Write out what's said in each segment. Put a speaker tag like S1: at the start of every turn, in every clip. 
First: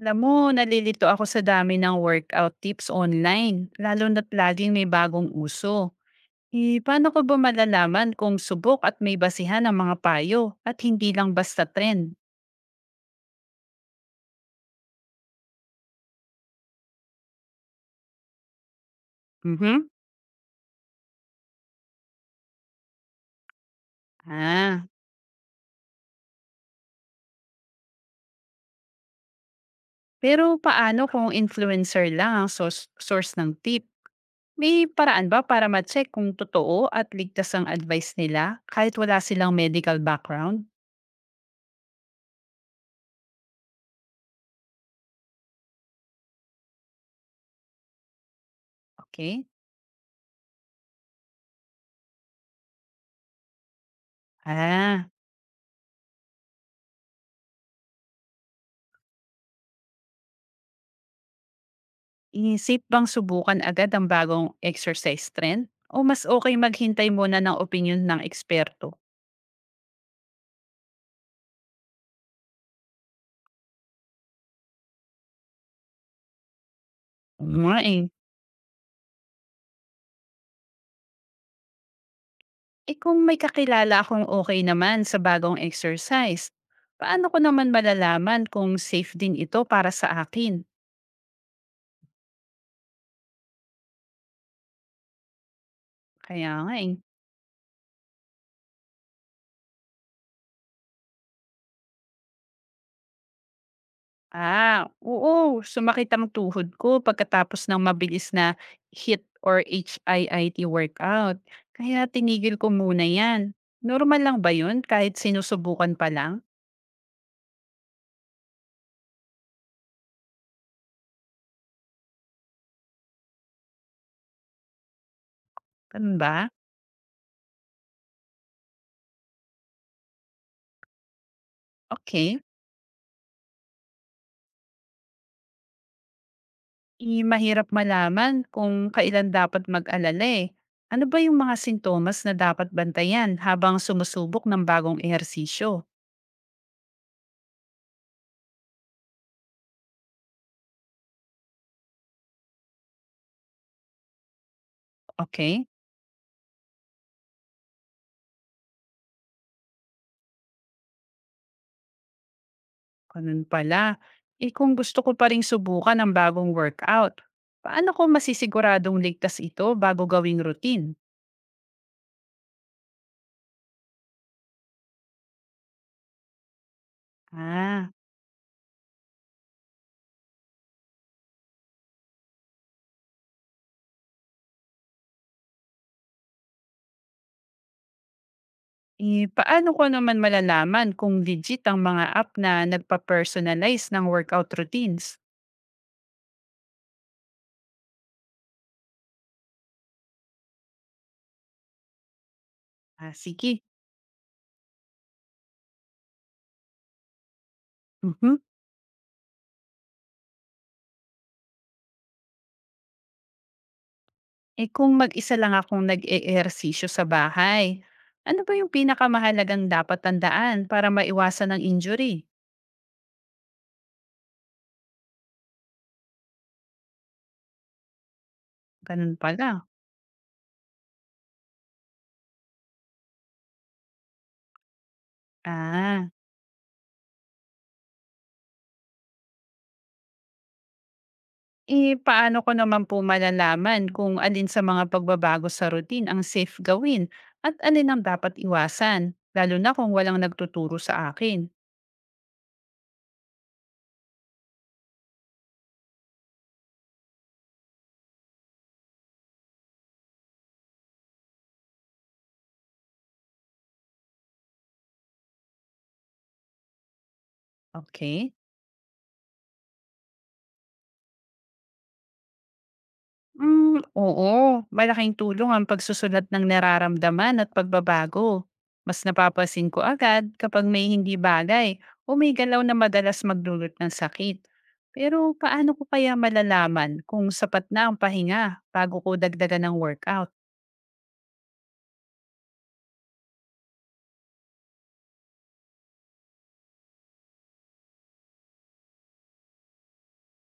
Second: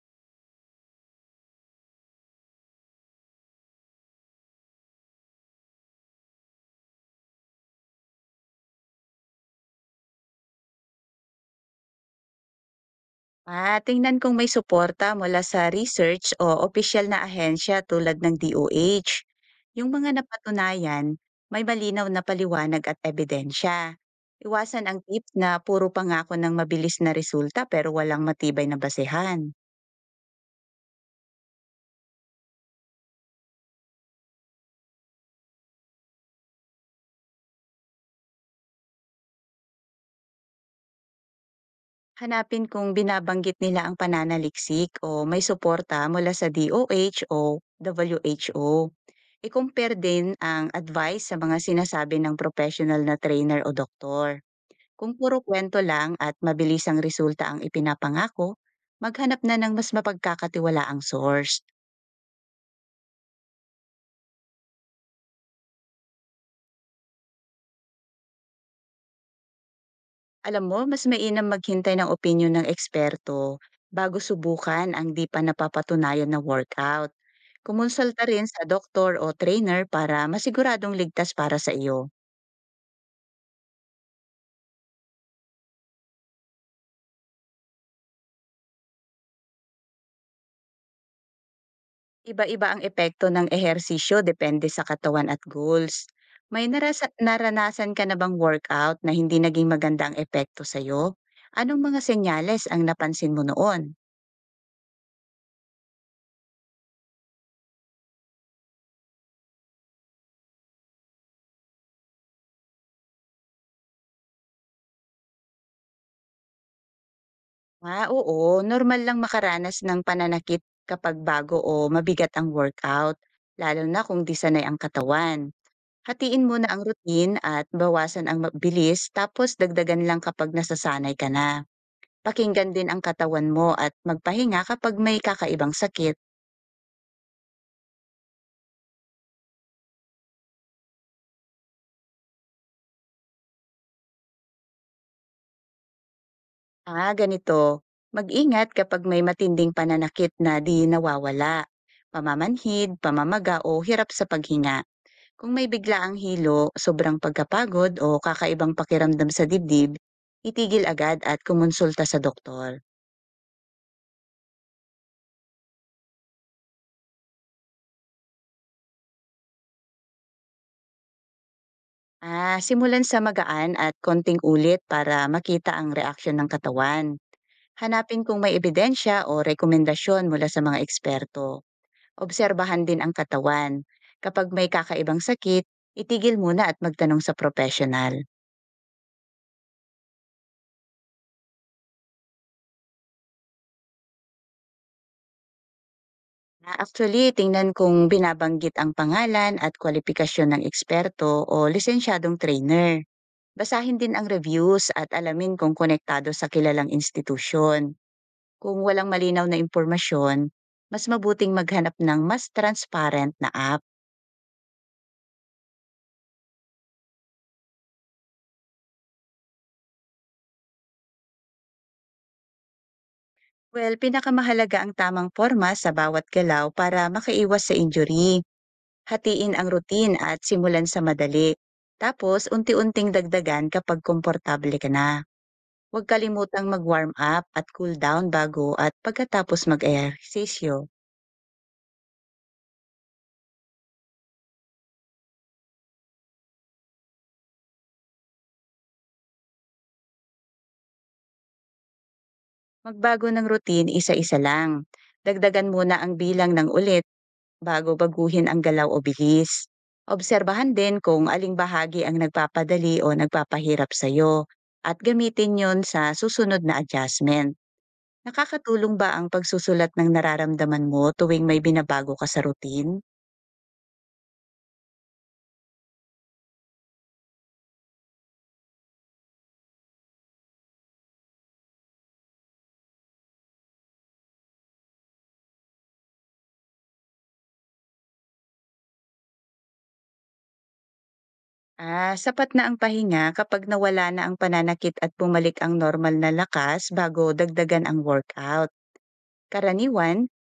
S1: Alam mo, nalilito ako sa dami ng workout tips online, lalo na't laging may bagong uso. Eh, paano ko ba malalaman kung subok at may basihan ang mga payo at hindi lang basta trend?
S2: Tingnan kung may suporta mula sa research o opisyal na ahensya tulad ng DOH.
S1: Mhm.
S2: Yung mga napatunayan, may malinaw na paliwanag at ebidensya.
S1: Ah,
S2: Iwasan ang tip na puro pangako ng mabilis na resulta pero walang matibay na basehan.
S1: Pero paano kung influencer lang ang source ng tip? May paraan ba para ma-check kung totoo at ligtas ang advice nila kahit wala silang medical background?
S2: Hanapin kung binabanggit nila ang pananaliksik o may suporta mula sa DOH o WHO.
S1: Okay.
S2: I-compare din ang advice sa mga sinasabi ng professional na trainer o doktor.
S1: Ah,
S2: Kung puro kwento lang at mabilis ang resulta ang ipinapangako, maghanap na ng mas mapagkakatiwalaang source.
S1: Inisip bang subukan agad ang bagong exercise trend o mas okay maghintay muna ng opinyon ng eksperto?
S2: Alam mo, mas mainam maghintay ng opinion ng eksperto bago subukan ang di pa napapatunayan na workout.
S1: Oo nga eh.
S2: Kumonsulta rin sa doktor o trainer para masiguradong ligtas para sa iyo.
S1: Eh kung may kakilala akong okay naman sa bagong exercise, paano ko naman malalaman kung safe din ito para sa akin?
S2: Iba-iba ang epekto ng ehersisyo depende sa katawan at goals.
S1: Kaya
S2: May
S1: nga eh.
S2: naranasan ka na bang workout na hindi naging maganda ang epekto sa'yo? Anong mga senyales ang napansin mo noon?
S1: Ah, oo, sumakit ang tuhod ko pagkatapos ng mabilis na HIIT or HIIT workout, kaya tinigil ko muna 'yan. Normal lang ba 'yun kahit sinusubukan pa lang,
S2: Oo, normal lang makaranas ng pananakit kapag bago o mabigat ang workout, lalo na kung di sanay ang katawan.
S1: ganun
S2: Hatiin
S1: ba?
S2: mo na ang routine at bawasan ang mabilis tapos dagdagan lang kapag nasasanay ka na.
S1: Okay.
S2: Pakinggan din ang katawan mo at magpahinga kapag may kakaibang sakit.
S1: Eh, mahirap malaman kung kailan dapat mag-alala, eh. Ano ba yung mga sintomas na dapat bantayan habang sumusubok ng bagong ehersisyo?
S2: Ah, ganito. Mag-ingat kapag may matinding pananakit na di nawawala. Pamamanhid, pamamaga o hirap sa paghinga. Kung
S1: Okey,
S2: may biglaang hilo, sobrang pagkapagod o kakaibang pakiramdam sa dibdib, itigil agad at kumonsulta sa doktor.
S1: ganun pala. Eh, kung gusto ko pa ring subukan ang bagong workout, paano ko masisiguradong ligtas ito bago gawing routine?
S2: Simulan sa magaan at konting ulit para makita ang reaksyon ng katawan.
S1: Ah,
S2: Hanapin kung may ebidensya o rekomendasyon mula sa mga eksperto. Obserbahan din ang katawan. Kapag may kakaibang sakit, itigil muna at magtanong sa profesional.
S1: Paano ko naman malalaman kung legit ang mga app na nagpa-personalize ng workout routines?
S2: Actually, tingnan kung binabanggit ang pangalan at kwalifikasyon ng eksperto o lisensyadong trainer.
S1: Ah, sige.
S2: Basahin din ang reviews at alamin kung konektado sa kilalang institusyon.
S1: Mhm.
S2: Kung walang malinaw na impormasyon, mas mabuting maghanap ng mas transparent na app.
S1: Eh, kung mag-isa lang akong nag-eehersisyo sa bahay, ano ba yung pinakamahalagang dapat tandaan para maiwasan ang injury?
S2: Well, pinakamahalaga ang tamang forma sa bawat galaw para makaiwas sa injury.
S1: Ganun pala.
S2: Hatiin ang routine at simulan sa madali. Tapos unti-unting dagdagan kapag komportable ka na.
S1: Ah,
S2: Huwag kalimutang mag-warm up at cool down bago at pagkatapos mag-ehersisyo.
S1: eh paano ko naman po malalaman kung alin sa mga pagbabago sa routine ang safe gawin at alin ang dapat iwasan, lalo na kung walang nagtuturo sa akin?
S2: Magbago ng routine isa-isa lang. Dagdagan muna ang bilang ng ulit bago baguhin ang galaw o bihis. Obserbahan din kung aling bahagi ang nagpapadali o nagpapahirap sa'yo at gamitin yon sa susunod na adjustment.
S1: Okay?
S2: Nakakatulong ba ang pagsusulat ng nararamdaman mo tuwing may binabago ka sa routine?
S1: Hmm, oo. Malaking tulong ang pagsusulat ng nararamdaman at pagbabago. Mas napapansin ko agad kapag may hindi bagay o may galaw na madalas magdulot ng sakit. Pero paano ko kaya malalaman kung sapat na ang pahinga bago ko dagdagan ng workout?
S2: Sapat na ang pahinga kapag nawala na ang pananakit at bumalik ang normal na lakas bago dagdagan ang workout. Karaniwan,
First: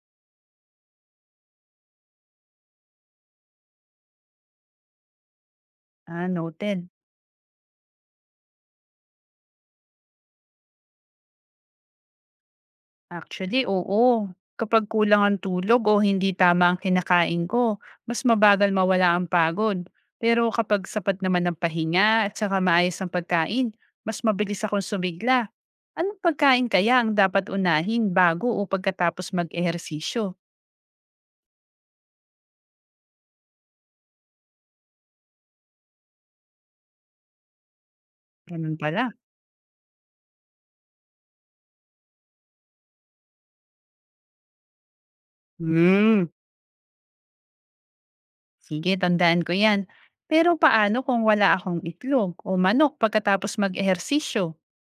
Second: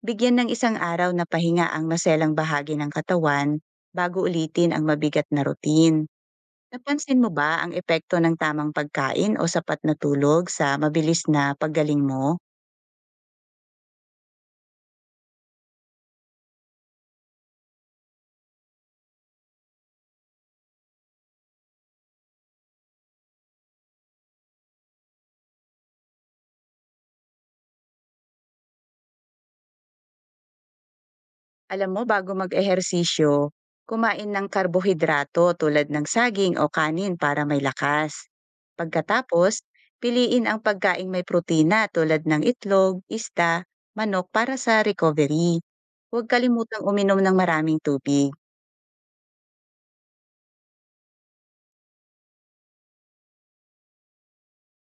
S2: bigyan ng isang araw na pahinga ang maselang bahagi ng katawan bago ulitin ang mabigat na routine.
S1: Ah, noted.
S2: Napansin mo ba ang epekto ng tamang pagkain o sapat na tulog sa mabilis na paggaling mo?
S1: Actually, oo. Kapag kulang ang tulog o hindi tama ang kinakain ko, mas mabagal mawala ang pagod. Pero kapag sapat naman ang pahinga at saka maayos ang pagkain, mas mabilis akong sumigla. Anong pagkain kaya ang dapat unahin bago o pagkatapos mag-ehersisyo?
S2: Alam mo, bago mag-ehersisyo, kumain ng karbohidrato tulad ng saging o kanin para may lakas.
S1: Ganun pala.
S2: Pagkatapos, piliin ang pagkaing may protina tulad ng itlog, isda, manok para sa recovery. Huwag
S1: Hmm,
S2: kalimutang uminom ng maraming tubig.
S1: sige, tandaan ko yan. Pero paano kung wala akong itlog o manok pagkatapos mag-ehersisyo?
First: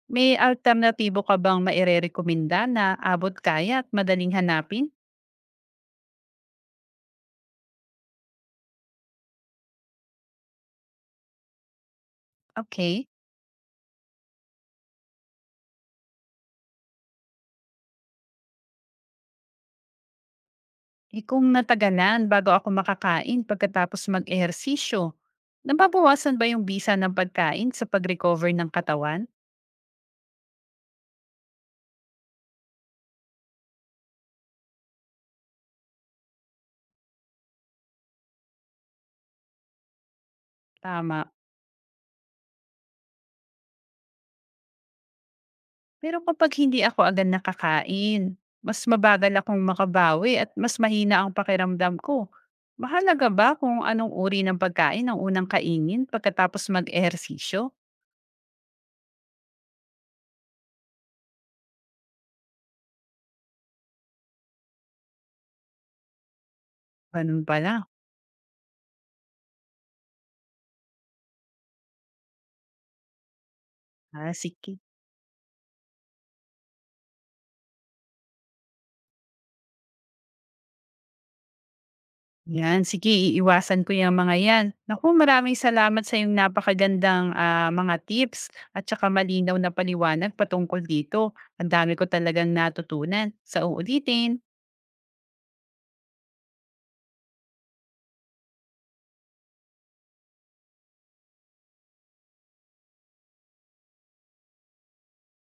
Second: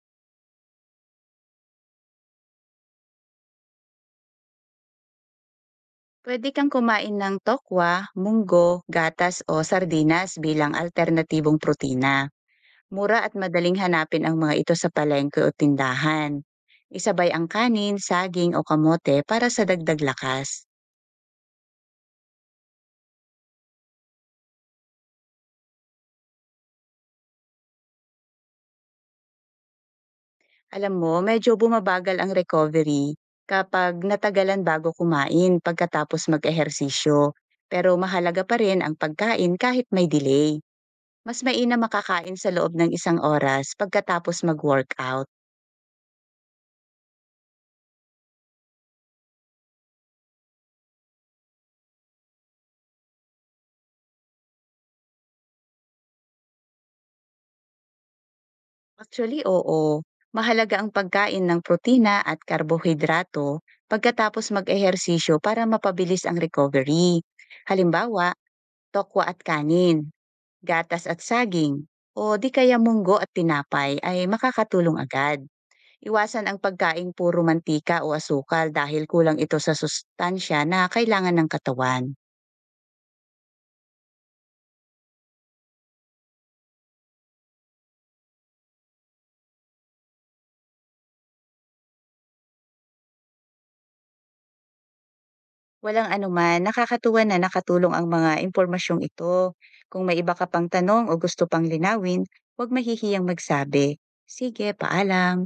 S1: May alternatibo ka bang rekomenda na abot kaya at madaling hanapin?
S2: Pwede kang kumain ng tokwa, munggo, gatas o sardinas bilang alternatibong protina.
S1: Okay.
S2: Mura at madaling hanapin ang mga ito sa palengke o tindahan. Isabay ang kanin, saging o kamote para sa dagdag lakas.
S1: Eh, kung natagalan bago ako makakain pagkatapos mag-ehersisyo, nababawasan ba yung bisa ng pagkain sa pag-recover ng katawan?
S2: Alam mo, medyo bumabagal ang recovery kapag natagalan bago kumain pagkatapos mag-ehersisyo. Pero mahalaga pa rin ang pagkain kahit may delay.
S1: Tama.
S2: Mas mainam makakain sa loob ng isang oras pagkatapos mag-workout.
S1: Pero kapag hindi ako agad nakakain, mas mabagal akong makabawi at mas mahina ang pakiramdam ko. Mahalaga ba kung anong uri ng pagkain ang unang kainin pagkatapos mag-ehersisyo?
S2: Actually, oo. Mahalaga ang pagkain ng protina at karbohidrato pagkatapos mag-ehersisyo para mapabilis ang recovery.
S1: Ganun pala.
S2: Halimbawa, tokwa at kanin, gatas at saging, o di kaya munggo at tinapay ay
S1: Ah, sige.
S2: makakatulong agad. Iwasan ang pagkain puro mantika o asukal dahil kulang ito sa sustansya na kailangan ng katawan.
S1: Yan, sige iiwasan ko yung mga yan. Naku, maraming salamat sa yung napakagandang, mga tips at saka malinaw na paliwanag patungkol dito. Ang dami ko talagang natutunan. Sa uulitin.
S2: Walang anuman, nakakatuwa na nakatulong ang mga impormasyong ito. Kung may iba ka pang tanong o gusto pang linawin, huwag mahihiyang magsabi. Sige, paalam.